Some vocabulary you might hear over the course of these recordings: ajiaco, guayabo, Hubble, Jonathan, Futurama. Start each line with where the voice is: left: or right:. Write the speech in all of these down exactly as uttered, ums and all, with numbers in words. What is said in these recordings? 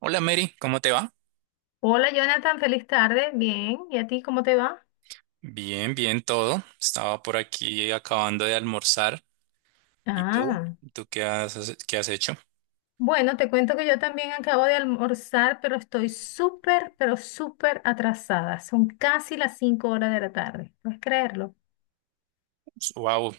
right: Hola Mary, ¿cómo te va?
left: Hola Jonathan, feliz tarde. Bien, ¿y a ti cómo te va?
right: Bien, bien todo. Estaba por aquí acabando de almorzar. ¿Y tú?
left: Ah,
right: ¿Tú qué has, qué has hecho?
left: bueno, te cuento que yo también acabo de almorzar, pero estoy súper, pero súper atrasada. Son casi las cinco horas de la tarde, ¿puedes creerlo?
right: Wow,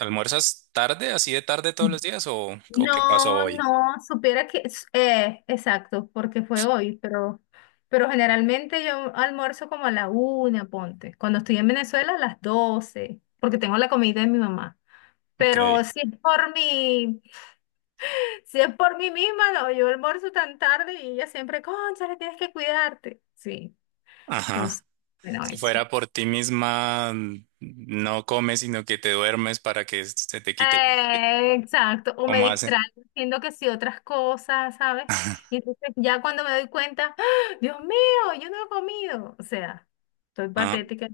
right: ¿almuerzas tarde, así de tarde
left: Mm.
right: todos los días o, o qué pasó
left: No,
right: hoy?
left: no, supiera que, s- eh, exacto, porque fue hoy, pero, pero generalmente yo almuerzo como a la una, ponte. Cuando estoy en Venezuela a las doce porque tengo la comida de mi mamá.
right: Ok.
left: Pero si es por mí, si es por mí misma, no, yo almuerzo tan tarde y ella siempre, cónchale, tienes que cuidarte. Sí,
right: Ajá.
left: entonces, bueno,
right: Si
left: eso.
right: fuera por ti misma, no comes, sino que te duermes para que se te quite.
left: Eh, exacto, o me
right: ¿Cómo hace?
left: distraigo diciendo que sí otras cosas, ¿sabes? Y entonces ya cuando me doy cuenta, ¡ah! Dios mío, yo no he comido. O sea, estoy
right: Ah.
left: patética.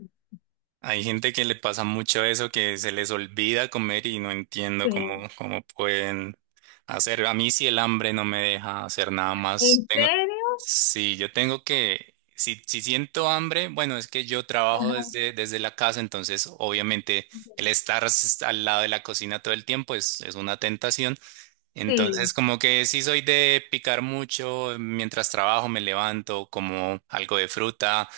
right: Hay gente que le pasa mucho eso, que se les olvida comer y no entiendo
left: Sí.
right: cómo, cómo pueden hacer. A mí si el hambre no me deja hacer nada más.
left: ¿En
right: Tengo,
left: serio?
right: sí, yo tengo que, si, si siento hambre, bueno, es que yo trabajo
left: Ajá.
right: desde, desde la casa, entonces obviamente el estar s- al lado de la cocina todo el tiempo es, es una tentación. Entonces,
left: Sí.
right: como que sí soy de picar mucho, mientras trabajo me levanto, como algo de fruta,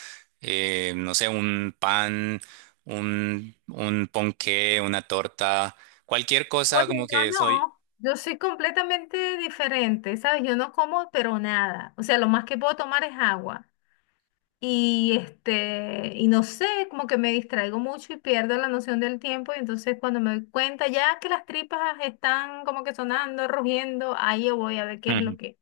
right: eh, no sé, un pan, un, un ponqué, una torta, cualquier
left: Oye,
right: cosa como
left: yo
right: que soy...
left: no, yo soy completamente diferente, ¿sabes? Yo no como, pero nada. O sea, lo más que puedo tomar es agua. Y este, y no sé, como que me distraigo mucho y pierdo la noción del tiempo. Y entonces cuando me doy cuenta ya que las tripas están como que sonando, rugiendo, ahí yo voy a ver qué es lo
right: Ujú.
left: que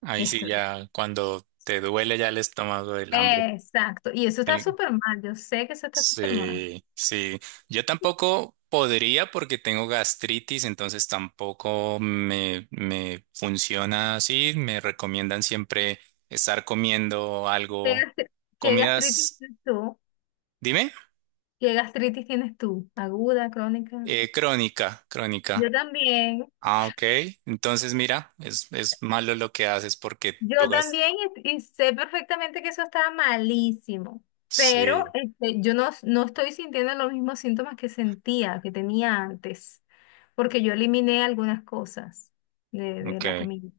right: Ahí sí
left: estoy.
right: ya, cuando te duele ya el estómago del hambre.
left: Exacto. Y eso está súper mal. Yo sé que eso está súper mal.
right: Sí, sí. Yo tampoco podría porque tengo gastritis, entonces tampoco me, me funciona así. Me recomiendan siempre estar comiendo
left: ¿Qué
right: algo,
left: gastri- ¿qué gastritis
right: comidas,
left: tienes tú?
right: dime,
left: ¿Qué gastritis tienes tú? ¿Aguda, crónica?
right: eh, crónica,
left: Yo
right: crónica.
left: también.
right: Ah, ok. Entonces, mira, es, es malo lo que haces porque
left: Yo
right: tú gas.
left: también y, y sé perfectamente que eso estaba malísimo, pero
right: Sí,
left: este, yo no, no estoy sintiendo los mismos síntomas que sentía, que tenía antes, porque yo eliminé algunas cosas de, de la
right: ok,
left: comida.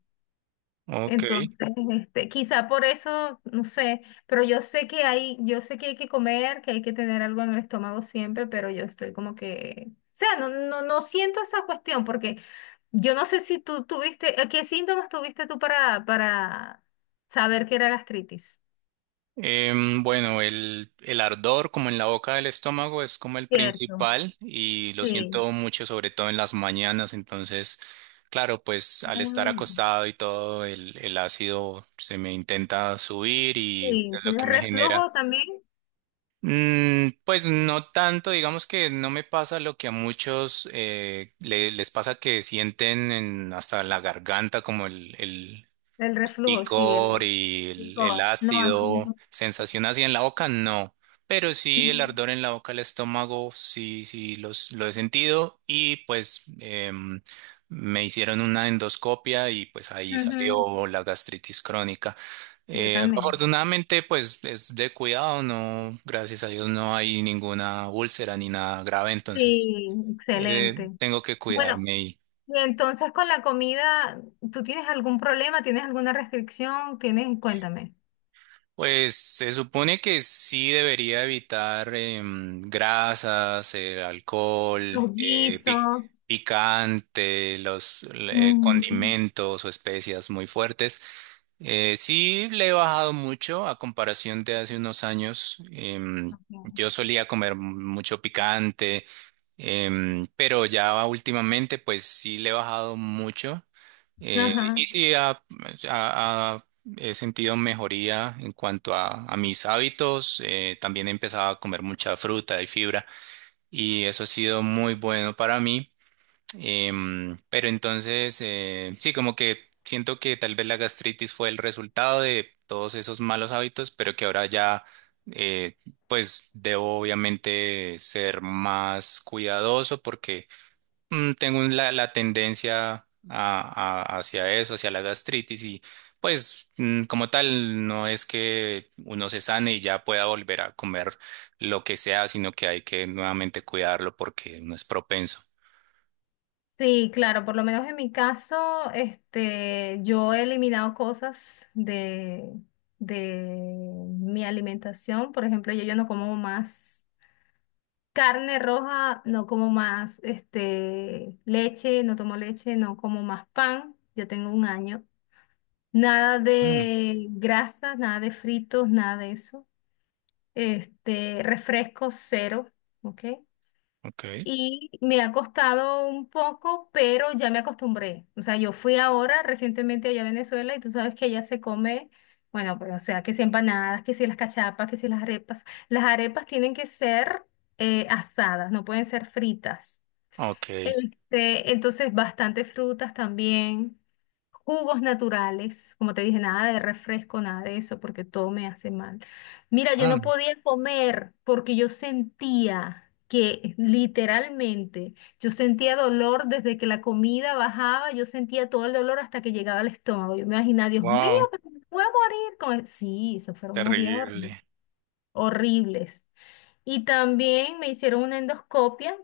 right: ok.
left: Entonces, este, quizá por eso, no sé, pero yo sé que hay, yo sé que hay que comer, que hay que tener algo en el estómago siempre, pero yo estoy como que, o sea, no, no, no siento esa cuestión porque yo no sé si tú tuviste, eh, ¿qué síntomas tuviste tú para, para saber que era gastritis?
right: Em, bueno, el, el ardor como en la boca del estómago es como el
left: Cierto,
right: principal y lo
left: sí.
right: siento mucho, sobre todo en las mañanas. Entonces, claro, pues al estar
left: Ah,
right: acostado y todo, el, el ácido se me intenta subir y
left: sí,
right: es lo que
left: ¿tienes
right: me genera.
left: reflujo también?
right: Mm, pues no tanto, digamos que no me pasa lo que a muchos eh, le- les pasa que sienten en- hasta la garganta como el, el-
left: El reflujo, sí,
right: picor
left: el,
right: y
left: el
right: el, el
left: coa. No, así
right: ácido,
left: yo.
right: sensación así en la boca, no. Pero
left: Ujú,
right: sí el ardor en la boca, el estómago, sí, sí los, lo he sentido y pues em, me hicieron una endoscopia y pues ahí
left: ujú,
right: salió la gastritis crónica.
left: yo
right: Eh,
left: también.
right: afortunadamente pues es de cuidado, no, gracias a Dios no hay ninguna úlcera ni nada grave, entonces
left: Sí,
right: eh,
left: excelente.
right: tengo que
left: Bueno,
right: cuidarme.
left: y entonces con la comida, ¿tú tienes algún problema? ¿Tienes alguna restricción? ¿Tienes, cuéntame,
right: Pues se supone que sí debería evitar em, grasas, el alcohol,
left: los
right: eh, pic-
left: guisos?
right: picante, los le-
left: Mm,
right: condimentos o especias muy fuertes. Eh, sí le he bajado mucho a comparación de hace unos años. Em,
left: ok.
right: yo solía comer mucho picante, em, pero ya últimamente pues sí le he bajado mucho. Eh, y
left: Ajá.
right: sí ha, ha- ha He sentido mejoría en cuanto a, a mis hábitos. Eh, también he empezado a comer mucha fruta y fibra y eso ha sido muy bueno para mí. Em, pero entonces, eh, sí, como que siento que tal vez la gastritis fue el resultado de todos esos malos hábitos, pero que ahora ya, eh, pues debo obviamente ser más cuidadoso porque mm, Tengo un- la, la tendencia a- a- hacia eso, hacia la gastritis y pues mm, como tal no es que uno se sane y ya pueda volver a comer lo que sea, sino que hay que nuevamente cuidarlo porque uno es propenso.
left: Sí, claro, por lo menos en mi caso, este, yo he eliminado cosas de, de mi alimentación. Por ejemplo, yo, yo no como más. Carne roja, no como más, este, leche, no tomo leche, no como más pan, ya tengo un año. Nada
right: Mm,
left: de grasas, nada de fritos, nada de eso. Este, refresco cero, ¿ok?
right: ok,
left: Y me ha costado un poco, pero ya me acostumbré. O sea, yo fui ahora recientemente allá a Venezuela y tú sabes que allá se come, bueno, pues, o sea, que si empanadas, que si las cachapas, que si las arepas. Las arepas tienen que ser eh, asadas, no pueden ser fritas.
right: ok.
left: Este, entonces, bastante frutas también, jugos naturales, como te dije, nada de refresco, nada de eso, porque todo me hace mal. Mira, yo no podía comer porque yo sentía que literalmente, yo sentía dolor desde que la comida bajaba, yo sentía todo el dolor hasta que llegaba al estómago. Yo me imaginaba, Dios mío,
right: Wow,
left: pero me voy a morir. Con el-". Sí, esos fueron unos días
right: terrible.
left: horribles. Horribles. Y también me hicieron una endoscopia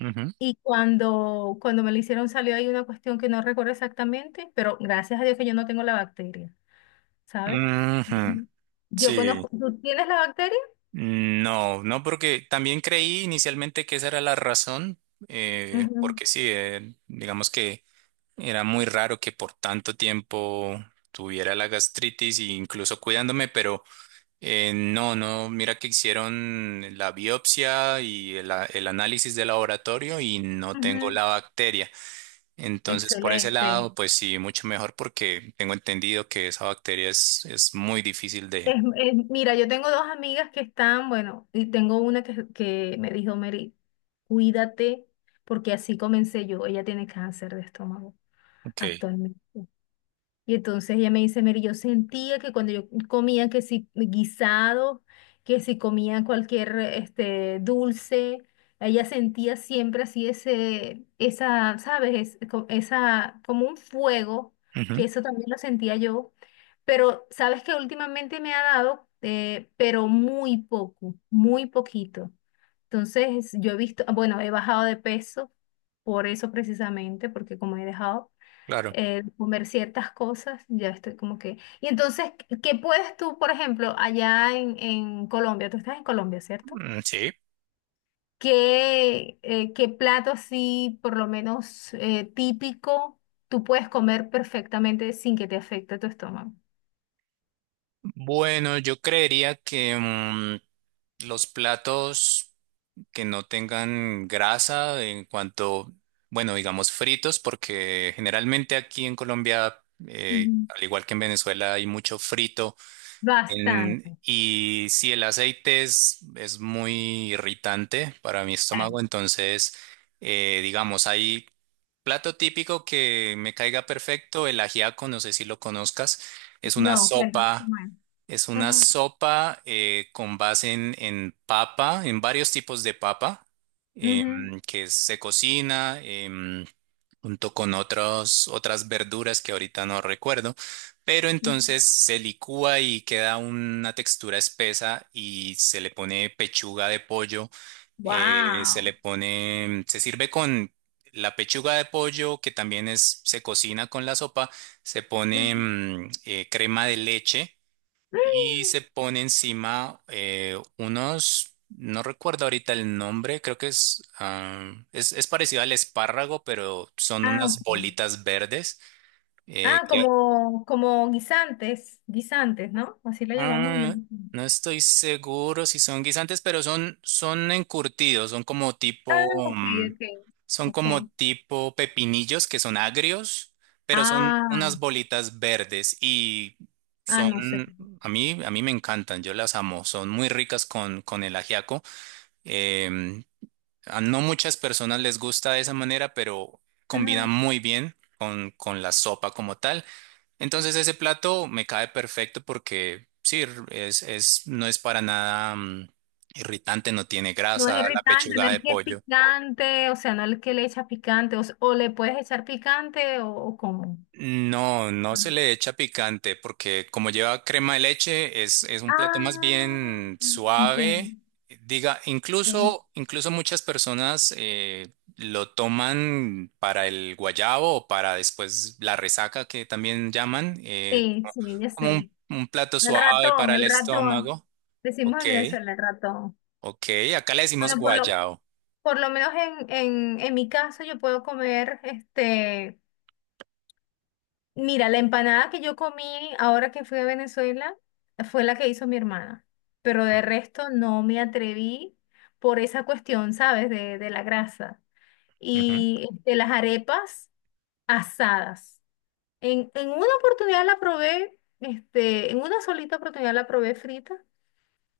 right: Ujú.
left: y cuando, cuando me lo hicieron salió ahí una cuestión que no recuerdo exactamente, pero gracias a Dios que yo no tengo la bacteria, ¿sabes?
right: Ujú,
left: Ujú. Yo conozco,
right: sí,
left: ¿tú tienes la bacteria?
right: no, no, porque también creí inicialmente que esa era la razón, eh,
left: Ujú,
right: porque sí, eh, digamos que... Era muy raro que por tanto tiempo tuviera la gastritis e incluso cuidándome, pero eh, no, no, mira que hicieron la biopsia y el, a- el análisis de laboratorio y no tengo
left: ujú.
right: la bacteria. Entonces, por ese
left: Excelente.
right: lado, pues sí, mucho mejor porque tengo entendido que esa bacteria es, es muy difícil
left: Es-
right: de...
left: es- mira, yo tengo dos amigas que están, bueno, y tengo una que, que me dijo, Mary, cuídate, porque así comencé yo. Ella tiene cáncer de estómago
right: Ok.
left: actualmente. Y entonces ella me dice, Mary, yo sentía que cuando yo comía que si guisado, que si comía cualquier este dulce, ella sentía siempre así ese, esa, ¿sabes? Es co- esa, como un fuego,
right: Ujú,
left: que eso también lo sentía yo. Pero sabes que últimamente me ha dado, eh, pero muy poco, muy poquito. Entonces yo he visto, ah, bueno, he bajado de peso por eso precisamente, porque como he dejado
right: claro.
left: eh, comer ciertas cosas, ya estoy como que... Y entonces, ¿qué puedes tú, por ejemplo, allá en, en Colombia? Tú estás en Colombia, ¿cierto?
right: Mm, sí.
left: ¿Qué, eh, qué plato así, por lo menos eh, típico, tú puedes comer perfectamente sin que te afecte tu estómago?
right: Bueno, yo creería que mm, los platos... que no tengan grasa en cuanto, bueno, digamos fritos, porque generalmente aquí en Colombia, eh,
left: Ujú.
right: al igual que en Venezuela, hay mucho frito. En-
left: Bastante.
right: y si el aceite es, es muy irritante para mi
left: Eh,
right: estómago, entonces, eh, digamos, hay plato típico que me caiga perfecto, el ajiaco, no sé si lo conozcas, es una
left: no, cuéntame
right: sopa.
left: cómo es.
right: Es una
left: Ajá.
right: sopa eh, con base en, en papa, en varios tipos de papa, em, que se cocina em, junto con otros, otras verduras que ahorita no recuerdo, pero entonces se licúa y queda una textura espesa y se le pone pechuga de pollo, eh, se le
left: Wow.
right: pone, se sirve con la pechuga de pollo que también es, se cocina con la sopa, se pone mm, eh, crema de leche y se pone encima eh, unos, no recuerdo ahorita el nombre, creo que es, ah, es, es parecido al espárrago, pero son
left: Ah,
right: unas
left: ok.
right: bolitas verdes eh,
left: Ah,
right: que
left: como, como guisantes, guisantes, ¿no? Así lo llamamos en
right: ah,
left: Venezuela.
right: no estoy seguro si son guisantes, pero son, son encurtidos, son como
left: Ah,
right: tipo,
left: ok,
right: mm,
left: ok,
right: son
left: ok.
right: como tipo pepinillos que son agrios, pero son
left: Ah,
right: unas bolitas verdes y
left: ah, no sé.
right: son, a mí, a mí me encantan, yo las amo, son muy ricas con, con el ajiaco. Em, a no muchas personas les gusta de esa manera, pero combina
left: Ajá.
right: muy bien con, con la sopa como tal. Entonces ese plato me cae perfecto porque sí, r- es, es, no es para nada mm, irritante, no tiene
left: No es
right: grasa, la
left: irritante,
right: pechuga
left: no
right: de
left: es que es
right: pollo.
left: picante, o sea, no es que le echas picante, o, s- o le puedes echar picante o, o cómo.
right: No, no se le echa picante porque como lleva crema de leche, es, es un plato más
left: Ah,
right: bien suave.
left: entiendo.
right: Diga,
left: Entiendo.
right: incluso, incluso muchas personas eh, lo toman para el guayabo o para después la resaca que también llaman, eh,
left: Sí, sí, ya sé.
right: como como un un plato
left: El
right: suave para
left: ratón,
right: el
left: el ratón.
right: estómago.
left: Decimos
right: Ok,
left: en Venezuela el ratón.
right: ok. Acá le decimos
left: Bueno, por lo,
right: guayao.
left: Por lo menos en, en, en mi caso yo puedo comer, este, mira, la empanada que yo comí ahora que fui a Venezuela fue la que hizo mi hermana, pero de resto no me atreví por esa cuestión, ¿sabes? De, de la grasa
right: Ujú,
left: y de las arepas asadas. En, en una oportunidad la probé, este, en una solita oportunidad la probé frita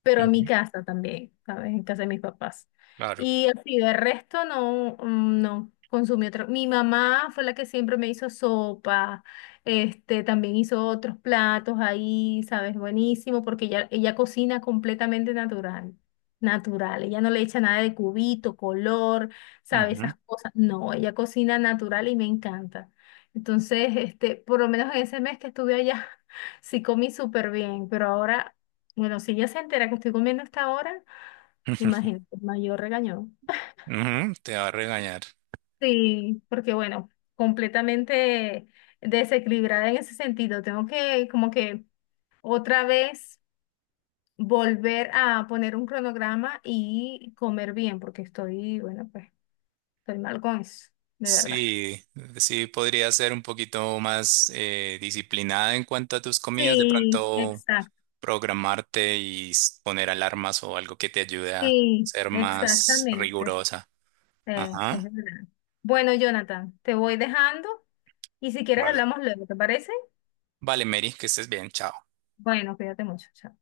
left: pero en mi
right: ujú,
left: casa también, ¿sabes? En casa de mis papás.
right: claro.
left: Y así, de resto no, mm, no consumí otro. Mi mamá fue la que siempre me hizo sopa, este, también hizo otros platos ahí, ¿sabes? Buenísimo, porque ella, ella cocina completamente natural. Natural, ella no le echa nada de cubito, color, sabe,
right: Ujú,
left: esas cosas. No, ella cocina natural y me encanta. Entonces, este, por lo menos en ese mes que estuve allá, sí comí súper bien, pero ahora bueno, si ella se entera que estoy comiendo hasta ahora,
right: ujú,
left: imagínate, mayor regañón.
right: ujú, te va a regañar.
left: Sí, porque bueno, completamente desequilibrada en ese sentido. Tengo que como que otra vez volver a poner un cronograma y comer bien, porque estoy, bueno, pues estoy mal con eso, de verdad.
right: Sí, sí, podría ser un poquito más eh, disciplinada en cuanto a tus comidas, de
left: Sí,
right: pronto
left: exacto.
right: programarte y s- poner alarmas o algo que te ayude a
left: Sí,
right: ser más
left: exactamente.
right: rigurosa.
left: Eh, es
right: Ajá,
left: verdad. Bueno, Jonathan, te voy dejando y si quieres
right: vale.
left: hablamos luego, ¿te parece?
right: Vale, Mary, que estés bien, chao.
left: Bueno, cuídate mucho. Chao.